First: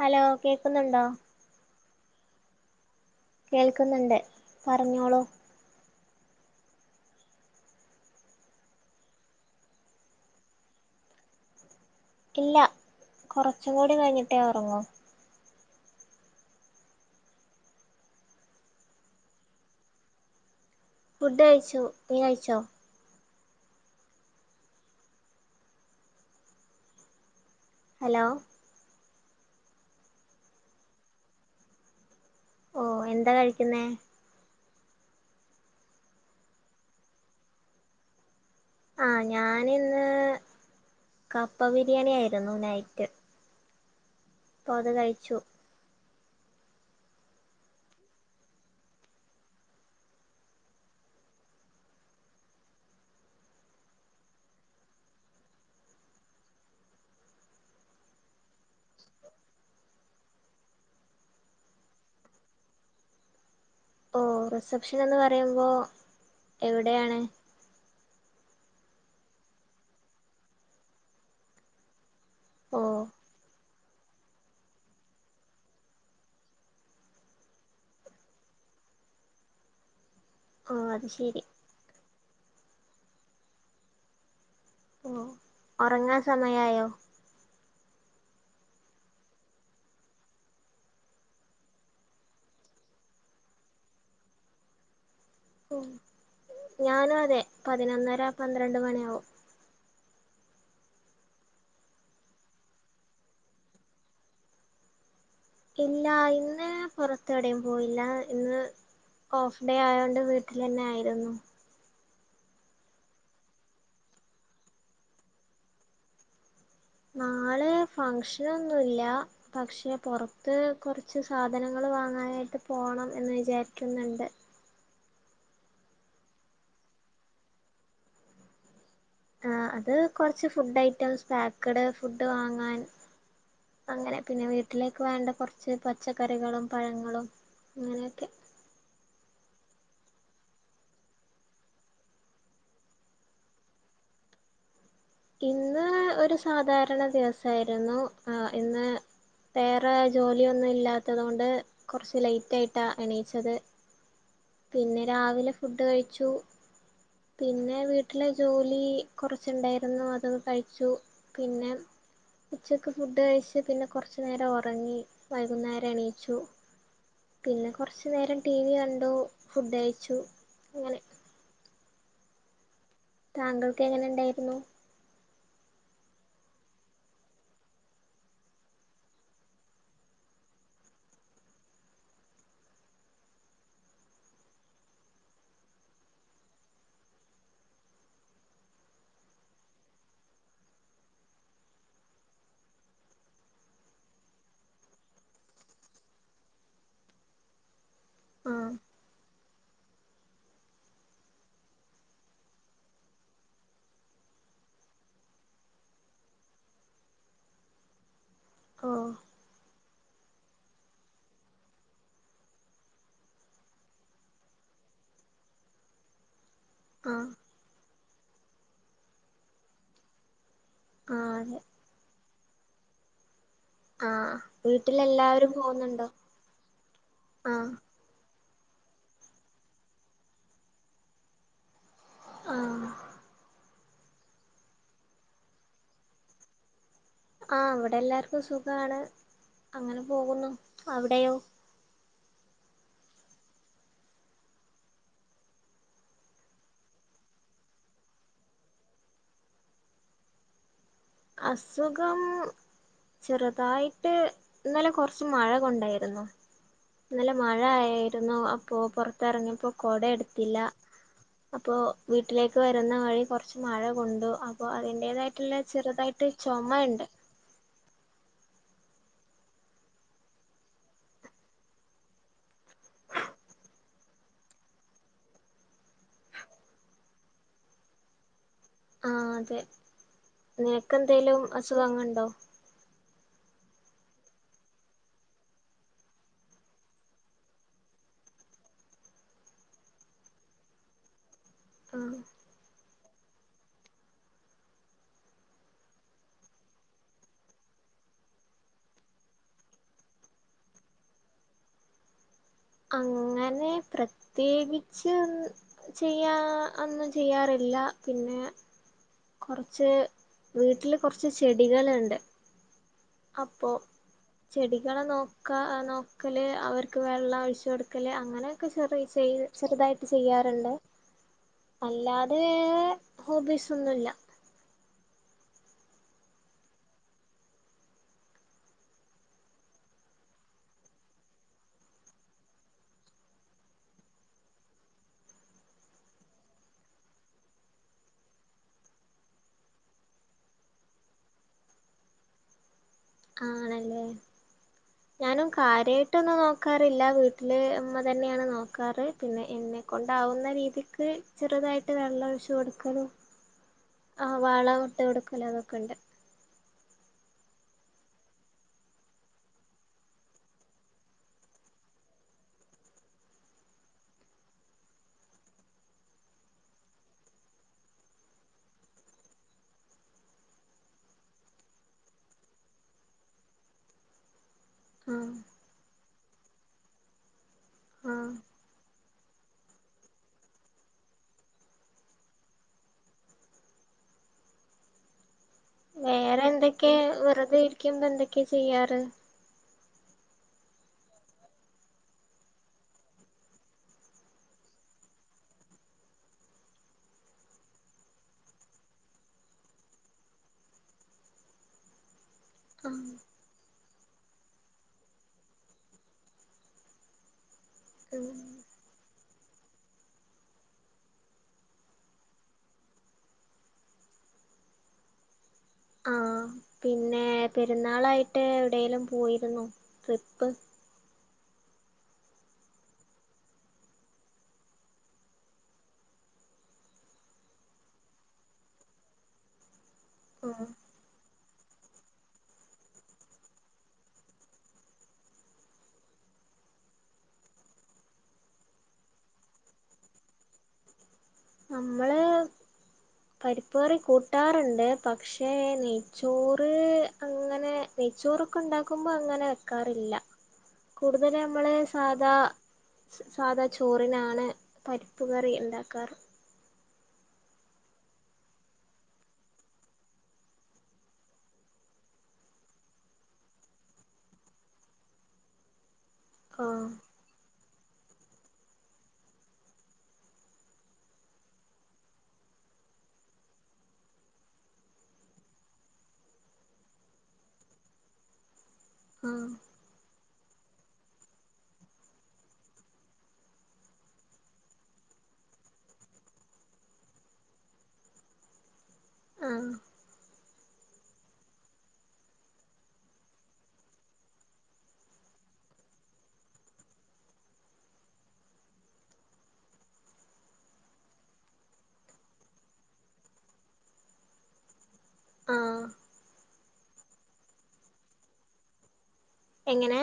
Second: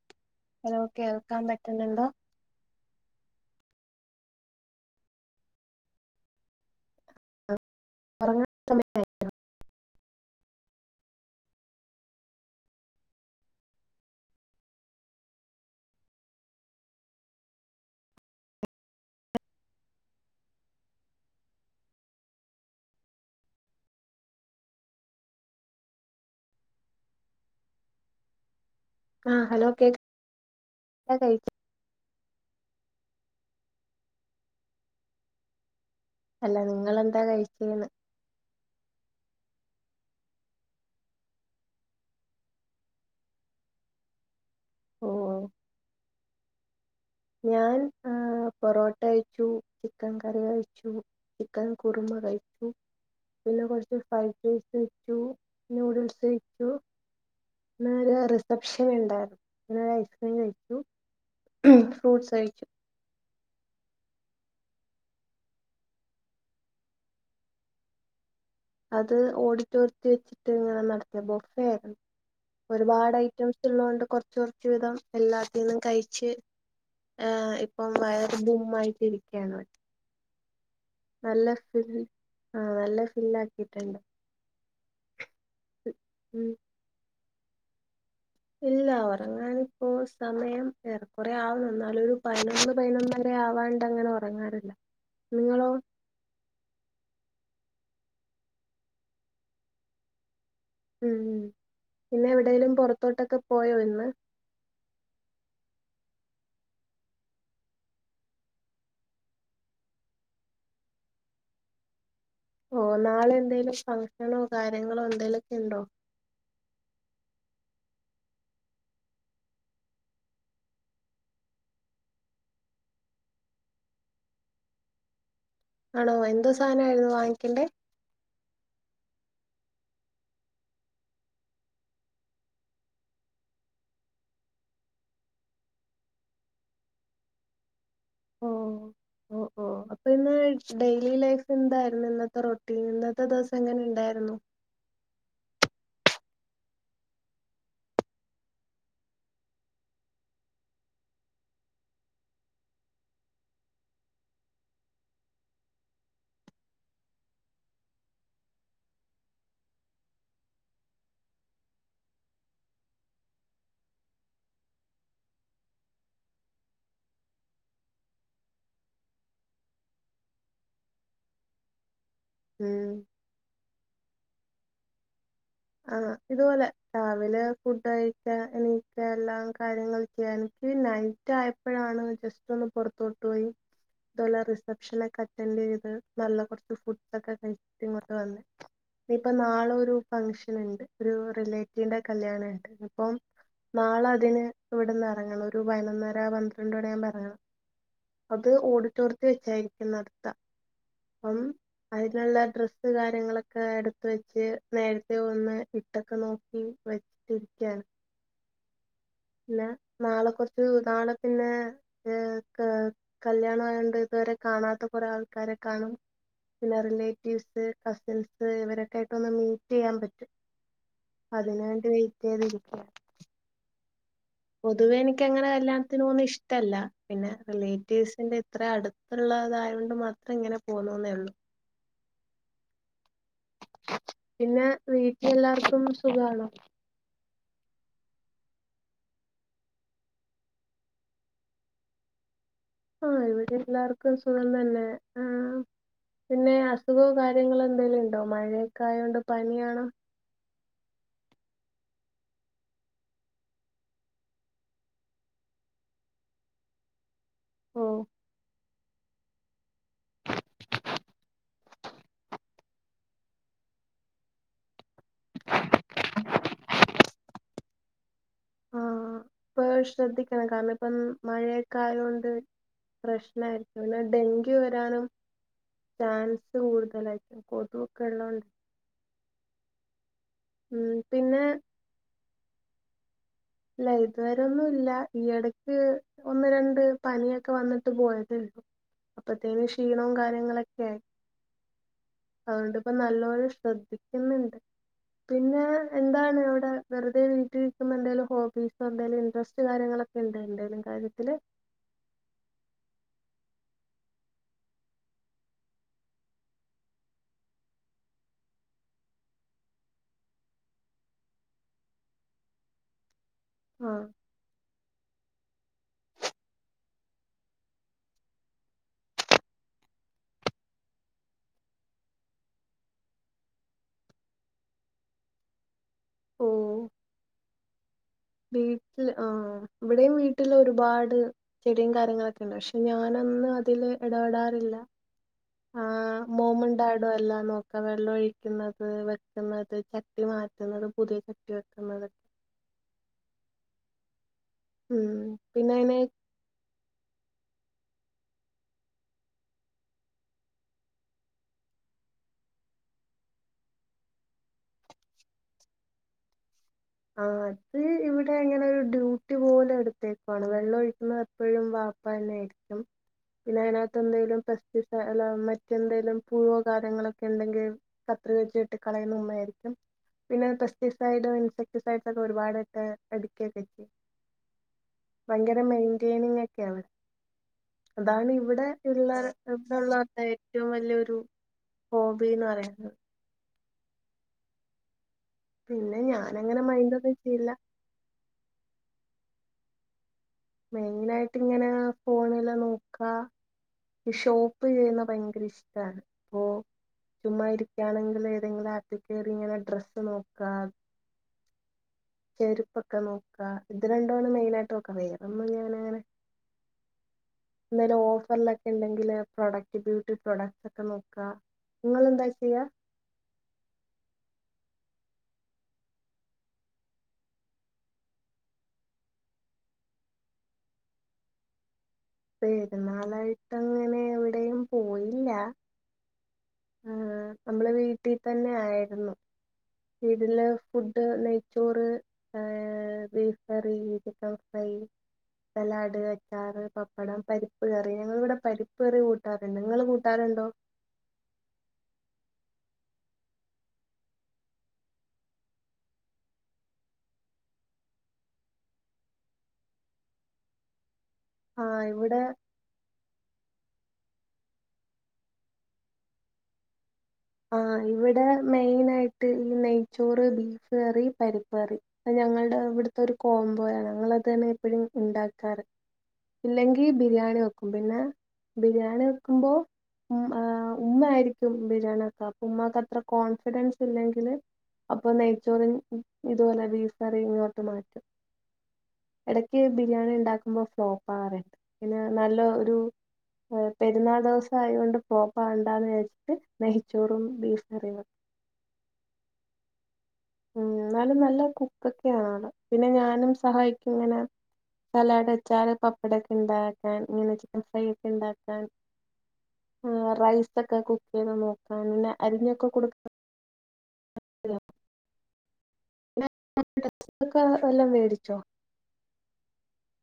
Hello hello കേക്കുന്നുണ്ടോ കേൾക്കാൻ പറ്റുന്നുണ്ടോ കേൾക്കുന്നുണ്ട് പറഞ്ഞോളൂ ഉറങ്ങാൻ സമയായോ? ഇല്ല കൊറച്ചും കൂടി കഴിഞ്ഞിട്ടേ ഒറങ്ങൂ ഫുഡ് കഴിച്ചു നീ കഴിച്ചോ? ഹലോ ഹലോ കേക്ക് [unintelligible] ഓഹ് എന്താ കഴിക്കുന്നേ? അല്ല നിങ്ങളെന്താ കഴിച്ചേന്ന്? ആ ഞാനിന്ന് കപ്പ ബിരിയാണി ആയിരുന്നു നൈറ്റ് അപ്പോ അത് ഓ കഴിച്ചു ഞാൻ ആ ടാ പൊറോട്ട കഴിച്ചു ചിക്കൻ കറി കഴിച്ചു ചിക്കൻ കുറുമ കഴിച്ചു പിന്നെ കുറച്ച് ഫ്രൈഡ്റൈസ് കഴിച്ചു നൂഡൽസ് കഴിച്ചു ഇന്ന് ഒരു റിസപ്ഷൻ ഇണ്ടായിരുന്നു ഒരു ഐസ്ക്രീം കഴിച്ചു ഫ്രൂട്ട്സ് കഴിച്ചു ഓ റിസപ്ഷൻ എന്ന് പറയുമ്പോ എവിടെയാണ്? അത് ഓഡിറ്റോറിയത്തി വെച്ചിട്ട് ഇങ്ങനെ നടത്ത ബൊഫേ ആയിരുന്നു ഓ ഒരുപാട് ഐറ്റംസ് സുള്ളത് കൊണ്ട് കൊറച്ച് കൊറച്ച് വീതം എല്ലാത്തീന്നും കഴിച്ച് ആ ഇപ്പം വയർ ബും ആയിട്ടിരിക്കയാണ് ആഹ് നല്ല ഫിൽ ആഹ് നല്ല ഫില്ല് ആക്കിയിട്ടുണ്ട് ഓ ഒറങ്ങാൻ സമയായോ? ഇല്ല ഉറങ്ങാൻ ഇപ്പോ സമയം ഏറെക്കുറെ ആവുന്നു എന്നാലും ഒരു പതിനൊന്ന് പതിനൊന്ന ന്നര ആവാണ്ടങ്ങനെ ഉറങ്ങാറില്ല നിങ്ങളോ? ഞാനും അതെ പതിനൊന്നര പന്ത്രണ്ട് മണിയാവും ഉം ഉം പിന്നെ എവിടെലും പുറത്തോട്ടൊക്കെ പോയോ ഇന്ന് ഇല്ല ഇന്ന് പുറത്ത് എവിടെയും പോയില്ല ഇന്ന് ഓഫ് ഡേ ആയോണ്ട് വീട്ടിലന്നെ ആയിരുന്നു ഓ നാളെന്തേലും ഫംഗഷനോ കാര്യങ്ങളോ എന്തേലുക്കെ ഇണ്ടോ? നാളെ ഫങ്ങ്ഷനൊന്നുംല്ല പക്ഷെ പുറത്ത് കുറച്ച് സാധനങ്ങൾ വാങ്ങാനായിട്ട് പോണം എന്ന് വിചാരിക്കുന്നുണ്ട് ആണോ എന്ത്‌ സാധനയിരുന്നു വാങ്ങിക്കണ്ടേ? ആ അത് കുറച്ച് ഫുഡ് ഐറ്റംസ് പക്ക്ഡ് ഫുഡ് വാങ്ങാൻ അങ്ങനെ പിന്നെ വീട്ടിലേക്ക് വേണ്ട കുറച്ച് പച്ചക്കറികളും പഴങ്ങളും അങ്ങനെയൊക്കെ ഓ ഓ ഓ ഓ അപ്പൊ ഇന്ന് ഡെയിലി ലൈഫ് അപ്പോ ഇന്ന് ഡെയിലി ലൈഫ് എന്തായിരുന്നു ഇന്നത്തെ റൊട്ടീൻ ഇന്നത്തെ ദിവസം എങ്ങനെ ഉണ്ടായിരുന്നു? ഇന്ന് ഒരു സാധാരണ ദിവസായിരുന്നു ആ ഇന്ന് വേറെ ജോലിയൊന്നും ഇല്ലാത്തതു കൊണ്ട് കുറച്ച് ലേറ്റ് ആയിട്ടാ എണീച്ചത് പിന്നെ രാവിലെ ഫുഡ് കഴിച്ചു പിന്നെ വീട്ടിലെ ജോലി കുറച്ചുണ്ടായി രുന്നു പിന്നെ അതൊക്കെ കഴിച്ചു പിന്നെ ഉച്ചക്ക് ഫുഡ് കഴിച്ച് പിന്നെ കുറച്ച് നേരം ഉറങ്ങി വൈകുന്നേരം എണീച്ചു പിന്നെ കൊർച്ച് നേരം ടി വി കണ്ടു ഫുഡ് കയിച്ചു അങ്ങനെ ഉം താങ്കൾക്ക് എങ്ങനെ ഇണ്ടായിര്ന്നു ആ ഇതുപോലെ രാവിലെ ഫുഡായിട്ട് എണീക്ക എല്ലാം കാര്യങ്ങൾ ചെയ്യാ എൻക്ക് നൈ റ്റായപ്പഴാണ് ജസ്റ്റ് ഒന്ന് പൊർത്തോട്ട് പോയി ഇതുപോലെ റിസെപ്ഷൻ ഒക്കെ അറ്റൻഡ് ചെയ്ത് നല്ല കൊർച്ച് ഫുഡക്കെ കഴിച്ചിട്ട് ഇങ്ങോട്ട് വന്നേ ഇനി ഇപ്പൊ നാള ഒരു ഫംഗ്ഷന് ഇണ്ട് ഒരു റിലേറ്റീവിന്റെ കല്യാണണ്ട് ഇപ്പം നാളെ അതിന് ഇവട്ന്ന് എറങ്ങണം ഒരു പയിനൊന്നര പന്ത്രണ്ട് മണിയാവുമ്പ എറങ്ങണം അത് ആ ഓഡിറ്റോറിയത്തി വെച്ചായിരിക്കും നട ക്ക അപ്പം അയിന്ള്ള ഡ്രസ്സ് കാര്യങ്ങളൊക്കെ എടുത്ത് വെച്ച് നേര് ത്തെ ഒന്ന് ഇട്ടക്ക നോക്കി വെച്ചിരിക്ക്യാണ് ഓ പിന്നെ നാളെ കൊർച്ച് നാളെ പിന്നെ ഏ കല്യാണ ആയോണ്ട് ഇതുവരെ കാണാത്ത കോറെ ആൾക്കാരെ കാണും പിന്നെ ആ റിലേറ്റീവ്സ് കസിൻസ് ഇവരൊക്കെ ആയിട്ട് ഒന്ന് മീറ്റെയ്യാം പറ്റും ആ അതെ അതിന് വേണ്ടി വെയിറ്റയ്തിരിക്ക ആഹ് പൊതുവേ എനിക്ക് അങ്ങനെ കല്യാൺത്തിന് പോന്നേ ഇഷ്ടല്ല പിന്നെ ആ റിലേ റ്റീവ്സിന്റെ ഇത്ര അട്ത്ത്ള്ളതായോണ്ട് മാത്രേ ഇങ്ങനെ പോന്നുന്നോള്ളൂ ആഹ് പിന്നെ വീട്ടിലെ എല്ലാർക്കും സുഖാണോ ആ ഇവടെ എല്ലാര്ക്കും സുഖാണ് അങ്ങനെ പോകുന്നു അവ്ടെയോ ആ ഇവടെ എല്ലാർക്കും സുഖം തന്നെ ആഹ് പിന്നെ അസുഖോ കാര്യങ്ങളോ എന്തെലു ഉണ്ടോ മഴയൊക്കെ ആയൊണ്ട് പനിയാണോ അസുഖം ചെറ്തായിട്ട് ഇന്നലെ കൊർച്ച് മഴ കൊണ്ടായിരുന്നു ഇന്നലെ മഴ ഓ ആയിരുന്നു അപ്പൊ പോർത്തർങ്ങിയപ്പോ കൊട എട്ത്തില്ല അപ്പോ വീട്ടിലേക്ക് വരുന്ന വഴി കൊർച്ച് മഴ കൊണ്ടു അപ്പോ അതി എതായിട്ട്ള്ള ചെറ്തായിട്ട് ചോമ ഇണ്ട് ആഹ് ഇപ്പ ശ്രദ്ധിക്കണം കാര്ണം ഇപ്പം മഴയെക്ക ആയോണ്ട് പ്രശ്നായിരിക്കും പിന്നെ ഡെങ്കി വരാനും ചാൻസ് കൂടുതലായിരിക്കും കൊതു ഒക്ക ഇള്ളോണ്ട് ആ അതെ ഉം നിനക്കന്തെലും പിന്നെ അസുഖങ്ങണ്ടോ ഇല്ല ഇതുവരെ ഒന്നു ഇല്ല ഈ എടക്ക് ഒന്ന് രണ്ട് പനിയൊക്ക വന്നിട്ട് പോയതേള്ളൂ അപ്പത്തേനും ക്ഷീണും കാര്യങ്ങളൊക്കെ ആയി ആഹ് അതു കൊണ്ട് ഇപ്പം നല്ലപോലെ ശ്രദ്ധിക്ക്ന്ന്ണ്ട് പിന്നെ എന്താണ് അവടെ വെറ്തെ വീട്ടിലിരിക്കുമ്പ എന്തേലും ഹോബീസോ എന്തെലും ഇൻട്രസ്റ്റ് കാര്യങ്ങളൊക്കെ ഇണ്ടോ എന്തേലും കാര്യത്തില് അങ്ങനെ പ്രത്യേകിച്ച് ചെയ്യാ ഒന്നും ചെയ്യാറില്ല പിന്നെ കൊർച്ച് വീട്ടില് കൊർച്ച് ചെടികള്ണ്ട് അപ്പോ ആഹ് ചെടി കളെ നോക്കാ ആ നോക്കല് അവര്ക്ക് വെള്ളഴിച്ചു കൊടുക്കല് അങ്ങനെക്കെ ചെറിയ ചെയ് ചെറ്തായിട്ട് ചെയ്യാറ്ണ്ട് അല്ലാതെ ഹോബീസ് ഒന്നുയില്ല ഓഹ് വീട്ടില് ആഹ് ഇവിടെയും വീട്ടില് ഒരുപാട് - ചെടിയും കാര്യങ്ങളൊക്കെ ഒണ്ട് പക്ഷെ ഞാനൊന്നും അതില് ഇടപെടാറില്ല ആ മോമും ഡാഡുവാ എല്ലാം നോക്ക്‌വ വെള്ളഴിക്കുന്നത് വെക്കുന്നത് ചട്ടി മാറ്റുന്നത് പുതിയ ചട്ടി വെക്കുന്നുന്നത് ആണല്ലേ ഉം ഞാനും പിന്നെ അയിന് കാര്യമായിട്ടൊന്നും നോക്ക- നോക്കാറില്ല വീട്ടില് ഉമ്മ തന്നെയാണ് നോക്കാറ് പിന്നെ എന്നെക്കൊണ്ടാവുന്ന രീതിക്ക് - ചെറുതായിട്ട് വെള്ളൊഴിച്ച് കൊടുക്കലും - ആ വളം ഇട്ട് കൊടുക്കല് അതൊക്കെ ഉണ്ട് ആഹ് അത് ഇവിടെ ഇങ്ങനെ ഒരു ഡ്യൂട്ടി പോലെ എടുത്തേക്കുവാണ് വെള്ളം ഒഴിക്കുന്ന- എപ്പോഴും വാപ്പ തന്നെയിരിക്കും പിന്നെ അതിനകത്ത് എന്തേലും- ലോ മറ്റെന്തേലും പുഴോ കാര്യങ്ങളൊക്കെ- ണ്ടെങ്കി കത്രിക വെച്ച്ട്ട് കളയുന്ന ഉമ്മായിരിക്കും പിന്നെ പെസ്റ്റിസൈഡും ഇൻസെക്ട്- ലൂസ് ആയിട്ട് ഒരുപാട് ഒക്കെ ഒരുപാട് എടയ്ക്കെക്കെ ചെയ്യും ആഹ് ഭയങ്കര മെയ്ന്റേനിങ്ങ്ക്കേയാണ് ഇവിടെ അതാണ് ആഹ് ഇവിടെ ഇള്ള [unintelligible] ഏറ്റവും വല്ലിയ ഒരു - ഹോബീന്ന് പറയാം പിന്നെ വേറെ ഞാനങ്ങനെ എന്തെക്കെയാ മൈൻഡൊന്നും ചെയ്യില്ല വെറുതെ ഇരിക്കുമ്പോ എന്തൊക്കെയാ ചെയ്യാറ് മെയിനായ്ട്ട് ഇങ്ങനെ ഫോണില് നോക്കാ ഈ ഷോപ്പ് ചെയ്യുന്ന ഭയങ്കര ഇഷ്ടാണ് അപ്പൊ- ചുമ്മാ ഇരിക്കാണെങ്കില് ഏതെങ്കിലും ആപ്പ് കേറി ഇങ്ങനെ ഡ്രസ്സ് നോക്കാ ചെരുപ്പൊക്കെ ആഹ് നോക്കാ ഇത് രരണ്ടും ആണ് മെയിനായ്ട്ട് നോക്കാ [unintelligible] എന്തേലും ഉം ഓഫറിലൊക്കെ ഇണ്ടെങ്കില് പ്രോഡക്റ്റ് ബ്യൂട്ടി പ്രോഡക്ട്സ് ഒക്കെ നോക്കാ ഇങ്ങളെന്താ ചെയ്യാ ആഹ് പിന്നെ പെരുന്നാളായിട്ട് എവിടേലും പോയിര്ന്നോ ട്രിപ്പ് പെരുന്നാളായിട്ട് അങ്ങനെ എവിടേയും പോയില്ല ആഹ് നമ്മള് വീട്ടി തന്നെ ആയിരുന്നു ഇതില് ആഹ് ഫുഡ് നെയ്ച്ചോറ് ഏഹ് beef curry chicken fry salad അച്ചാറ് പപ്പടം പ്പടം പരിപ്പ് കയറി ഞങ്ങള് ഇവിടെ പരിപ്പ് കറി കൂട്ടാറ് ഇണ്ട് ഇങ്ങള് കൂട്ടാറുണ്ടോ നമ്മള്- പരിപ്പ്കറി കൂട്ടാറുണ്ട് പക്ഷേ നെയ്ച്ചോറ് അങ്ങനെ- നെയ്യ് ചോറ് ഒക്കെ ഇണ്ടാക്കുമ്പോ അങ്ങനെ വെക്കാറില്ല കൂട്തല് ആ നമ്മള് ഇവിടെ സാധാ- സാധാ ചോറിനാണ് പരിപ്പ്കറി ഇണ്ടാക്കാറ് ആഹ് ഇവടെ മെയ്നായിട്ട് ഈ നെയ്ച്ചോറ് ബീഫ് കറി പരിപ്പ് കറി ഇപ്പൊ ഞങ്ങൾടെ ഇവിട്ത്തെ ഒരു കോംബോയാണ് ഞങ്ങള് ഇത് തന്നെയാണ് എപ്പഴും ഇണ്ടാക്കാറ് ഇല്ലെങ്കി ആഹ് ബിരിയാണി വെയ്ക്കും ക്കും പിന്നെ ബിരിയാണി വെക്കുമ്പോ ഉം ഉമ്മ ആയിരിക്കും ബിരിയാണി- വെക്കാ ഉമ്മാക്ക് അത്ര കോൺഫിഡൻസ് ഇല്ലെങ്കില്- അപ്പൊ നെയ്ച്ചോറിന്ന് ഇതുപോലെ ബീഫ്കറി ഇങ്ങോട്ട് മാറ്റും ആഹ് എടക്ക് ബിരിയാണി ഇണ്ടാക്കുമ്പോ ഫ്ലോപ്പാവാറ്ണ്ട് പിന്നെ നല്ല ഒരു പെരുന്നാൾ ദിവസായോണ്ട് ഫ്ലേപ്പാവണ്ടാന്ന് വിചാര്ച്ച്ട്ട് നെ നെയ്ചോറും ബീഫ്കറിയ ആഹ് ഉം എന്നാലും നല്ല കുക്കൊക്കെആള് പിന്നെ ഞാനും സഹായിക്കും ഇങ്ങനെ സലാഡ് അച്ചാറ് പപ്പടൊക്കെ ഇണ്ടാക്കാൻ ഇങ്ങനെ ചിക്കൻ ഫ്രൈ ഒക്കെ ഇണ്ടാക്കാൻ റൈസൊക്കെ കുക്കെയ്ത് നോക്കാൻ പിന്നെ അരിഞ്ഞൊക്കെ കൊട് ആഹ് [unintelligible] വെല്ലോം വേടിച്ചോ എങ്ങനെ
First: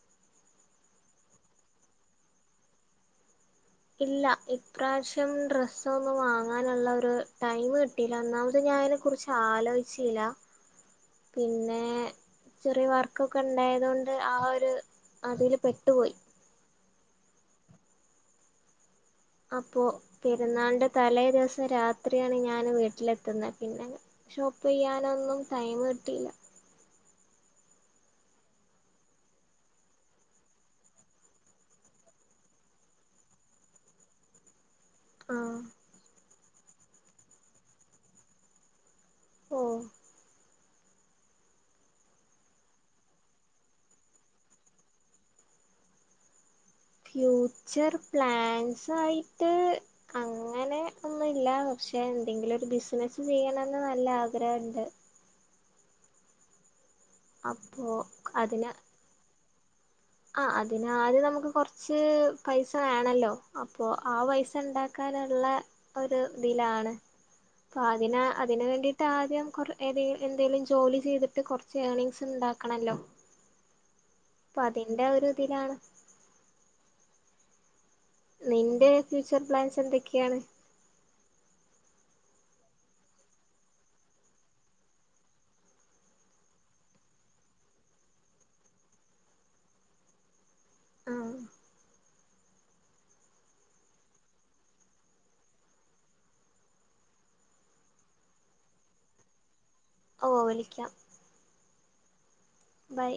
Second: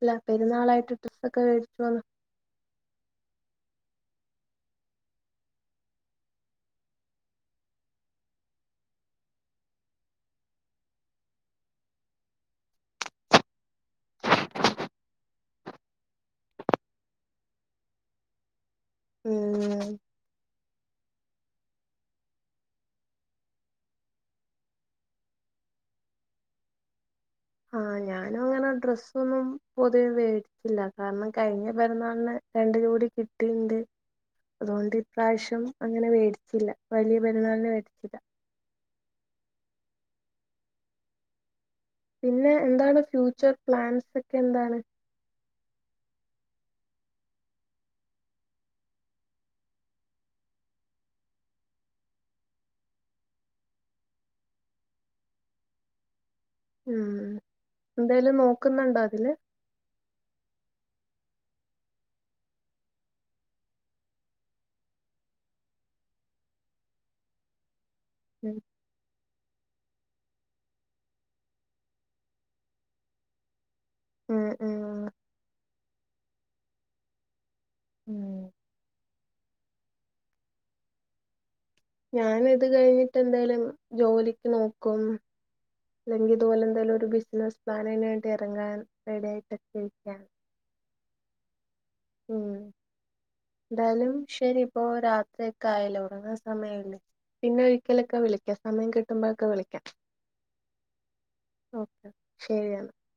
അല്ല പെരുന്നാളായിട്ട് ഡെസ്സൊക്കെ വേട്ച്ചോന്ന് ഇല്ല ഇപ്രാവശ്യം ഡ്രെസ്സൊന്നും വാങ്ങാന്ള്ള ഒരു ടൈമ് കിട്ടീല ഒന്നാമത് ഞാൻ ഐനെ കുർച്ച് ആലോയ്ച്ചീല പിന്നെ ചെറിയ വർക്കൊക്കെ ഇണ്ടായതോണ്ട് ആ ഒര് അതീല് പെട്ടുപോയി അപ്പോ ഉം പെരുന്നാൾൻ്റെ തലേ ദിവസം രാത്രിയാണ് ഞാന് വീട്ട്ലെത്ത്ന്നെ പിന്നെ ഷോപ്പ് ചെയ്യാനൊന്നും ടൈം കിട്ടിയില്ല ആഹ് ഞാനും അങ്ങനെ ഡ്രെസ്സ് ഒന്നും പൊതുവേ മേടിച്ചില്ല കാരണം കഴിഞ്ഞ പെരുന്നാളിന് രണ്ട് ജോടി കിട്ടിണ്ട് അതുകൊണ്ട് ആഹ് ഇപ്രാവശ്യം അങ്ങനെ മേടിച്ചില്ല വലിയ പെരുന്നാളിനെ മേടിച്ചില്ല ഓ പിന്നെ എന്താണ് ഫ്യൂച്ചർ പ്ലാൻസ് ഒക്കെ എന്താണ് ഫ്യൂച്ചർ പ്ലാൻസ് ആയിട്ട് അങ്ങനെ ഒന്നുല്ല പക്ഷെ എന്തെങ്കിലും ഒരു ബിസിനസ്സ് ചെയ്യണന്ന് നല്ല ആഗ്രഹുണ്ട് ഉം മ്മ് അപ്പോ എന്തേലും അതിന് നോക്കുന്നുണ്ടോ അതില് ആഹ് അതിന് ആദ്യം നമുക്ക് കൊറച്ച് പൈസ വേണല്ലോ അപ്പൊ ആ പൈസ ഉണ്ടാ ക്കാനുള്ള ഒരുതിലാണ് അപ്പ അതിന ഉം അതിന് വേണ്ടി ട്ട ആദ്യം കുറെ ഏതെ എന്തെങ്കലും ജോലി ചെയ്തിട്ട് കുറച്ച് ഏർണിങ്സ് ഉണ്ടാക്കണല്ലോ ഉം ഉമ് തിന്റെ ഒരു ഇതിലാണ് ഉം നിന്റെ ഫ്യൂച്ചർ പ്ലാൻസ് എന്തൊക്കെയാണ് ഞാൻ ഇത് കഴിഞ്ഞിട്ട് എന്തേലും ജോലിക്ക് നോക്കും അല്ലെങ്കിൽ ഇതുപോലെ എന്തെങ്കിലും ഒരു ബിസിനസ് പ്ലൻ അതിന് വേണ്ടി ഇറങ്ങാൻ റെഡിയായിട്ടൊക്കെ ഇരിക്കാണ് ആഹ് ഉം എന്തായാലും ശെരി ഇപ്പോ രാത്രി ഒക്കെ ആയലോ ഉറങ്ങാൻ സമയായല്ലോ പിന്നെ ഒരിക്കലൊക്കെ വിളിക്കാം സമയം കിട്ടുമ്പോഴൊക്കെ വിളിക്കാം ഓ വിളിക്കാം ഓക്കെ ശെരിയന്നാ ബൈ